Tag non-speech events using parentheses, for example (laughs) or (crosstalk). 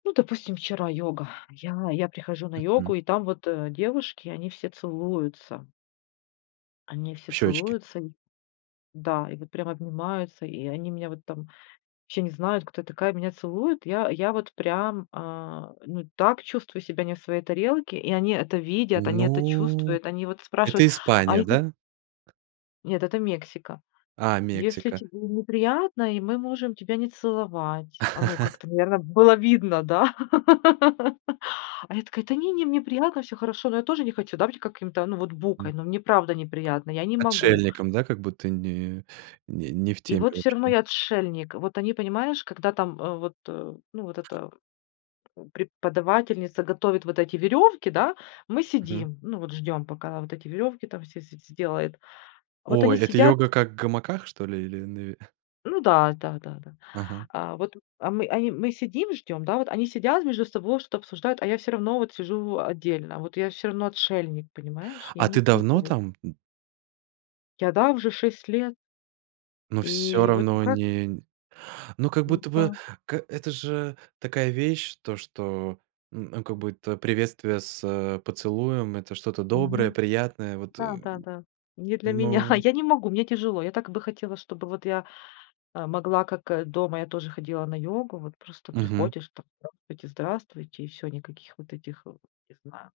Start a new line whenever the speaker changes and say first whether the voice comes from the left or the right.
left: Ну, допустим, вчера йога. Я я прихожу на
right: Мгм.
left: йогу, и там вот, э, девушки, они все целуются. Они все
right: В щёчке.
left: целуются, и да, и вот прям обнимаются, и они меня вот там вообще не знают, кто я такая, меня целуют. Я я вот прям, э, ну, так чувствую себя не в своей тарелке, и они это видят, они это
right: Ну,
left: чувствуют. Они вот
right: это
left: спрашивают: "А
right: Испания,
left: если"
right: да?
left: Нет, это Мексика.
right: А,
left: Если
right: Мексика.
left: тебе неприятно, и мы можем тебя не целовать. Оно
right: (chuckles)
left: как-то, наверно, было видно, да? (laughs) А я такая: "Та не не, мне приятно, всё хорошо". Но я тоже не хочу, да, быть каким-то, ну, вот букой,
right: М.
left: но мне правда неприятно, я не могу.
right: Отшельником, да, как будто не не не в
left: И
right: теме
left: вот всё
right: вообще?
left: равно я отшельник. Вот они, понимаешь, когда там, э, вот, э, ну, вот эта, э, преподавательница готовит вот эти верёвки, да, мы
right: Мгм.
left: сидим, ну, вот ждём, пока вот эти верёвки там все все сделает. Вот они
right: Ой, это
left: сидят
right: йога как в гамаках, что ли, или на ве (chuckles)
left: Ну да, да-да-да.
right: Ага.
left: А вот а мы а и мы сидим, ждём, да. Вот они сидят между собой, что-то обсуждают, а я всё равно вот сижу в отдельно, вот я всё равно отшельник, понимаешь? Я
right: А
left: не
right: ты давно
left: вписываюсь.
right: там? Н
left: Я, да, уже 6 лет.
right: Ну, всё
left: И вот, ну,
right: равно
left: как?
right: не нь Ну, как
left: Вот
right: будто бы,
left: да.
right: к это же такая вещь, то, что, н как будто приветствие с поцелуем- это что-то доброе,
left: Мгм.
right: приятное. Вот,
left: Да,
right: эм.
left: да, да. Не для меня.
right: Ноу
left: Я не могу, мне тяжело. Я так бы хотела, чтобы вот я, э, могла, как, э, дома я тоже ходила на йогу. Вот просто
right: Мгм.
left: приходишь, там: "Здравствуйте, здравствуйте"- и всё, никаких вот этих, э, не знаю.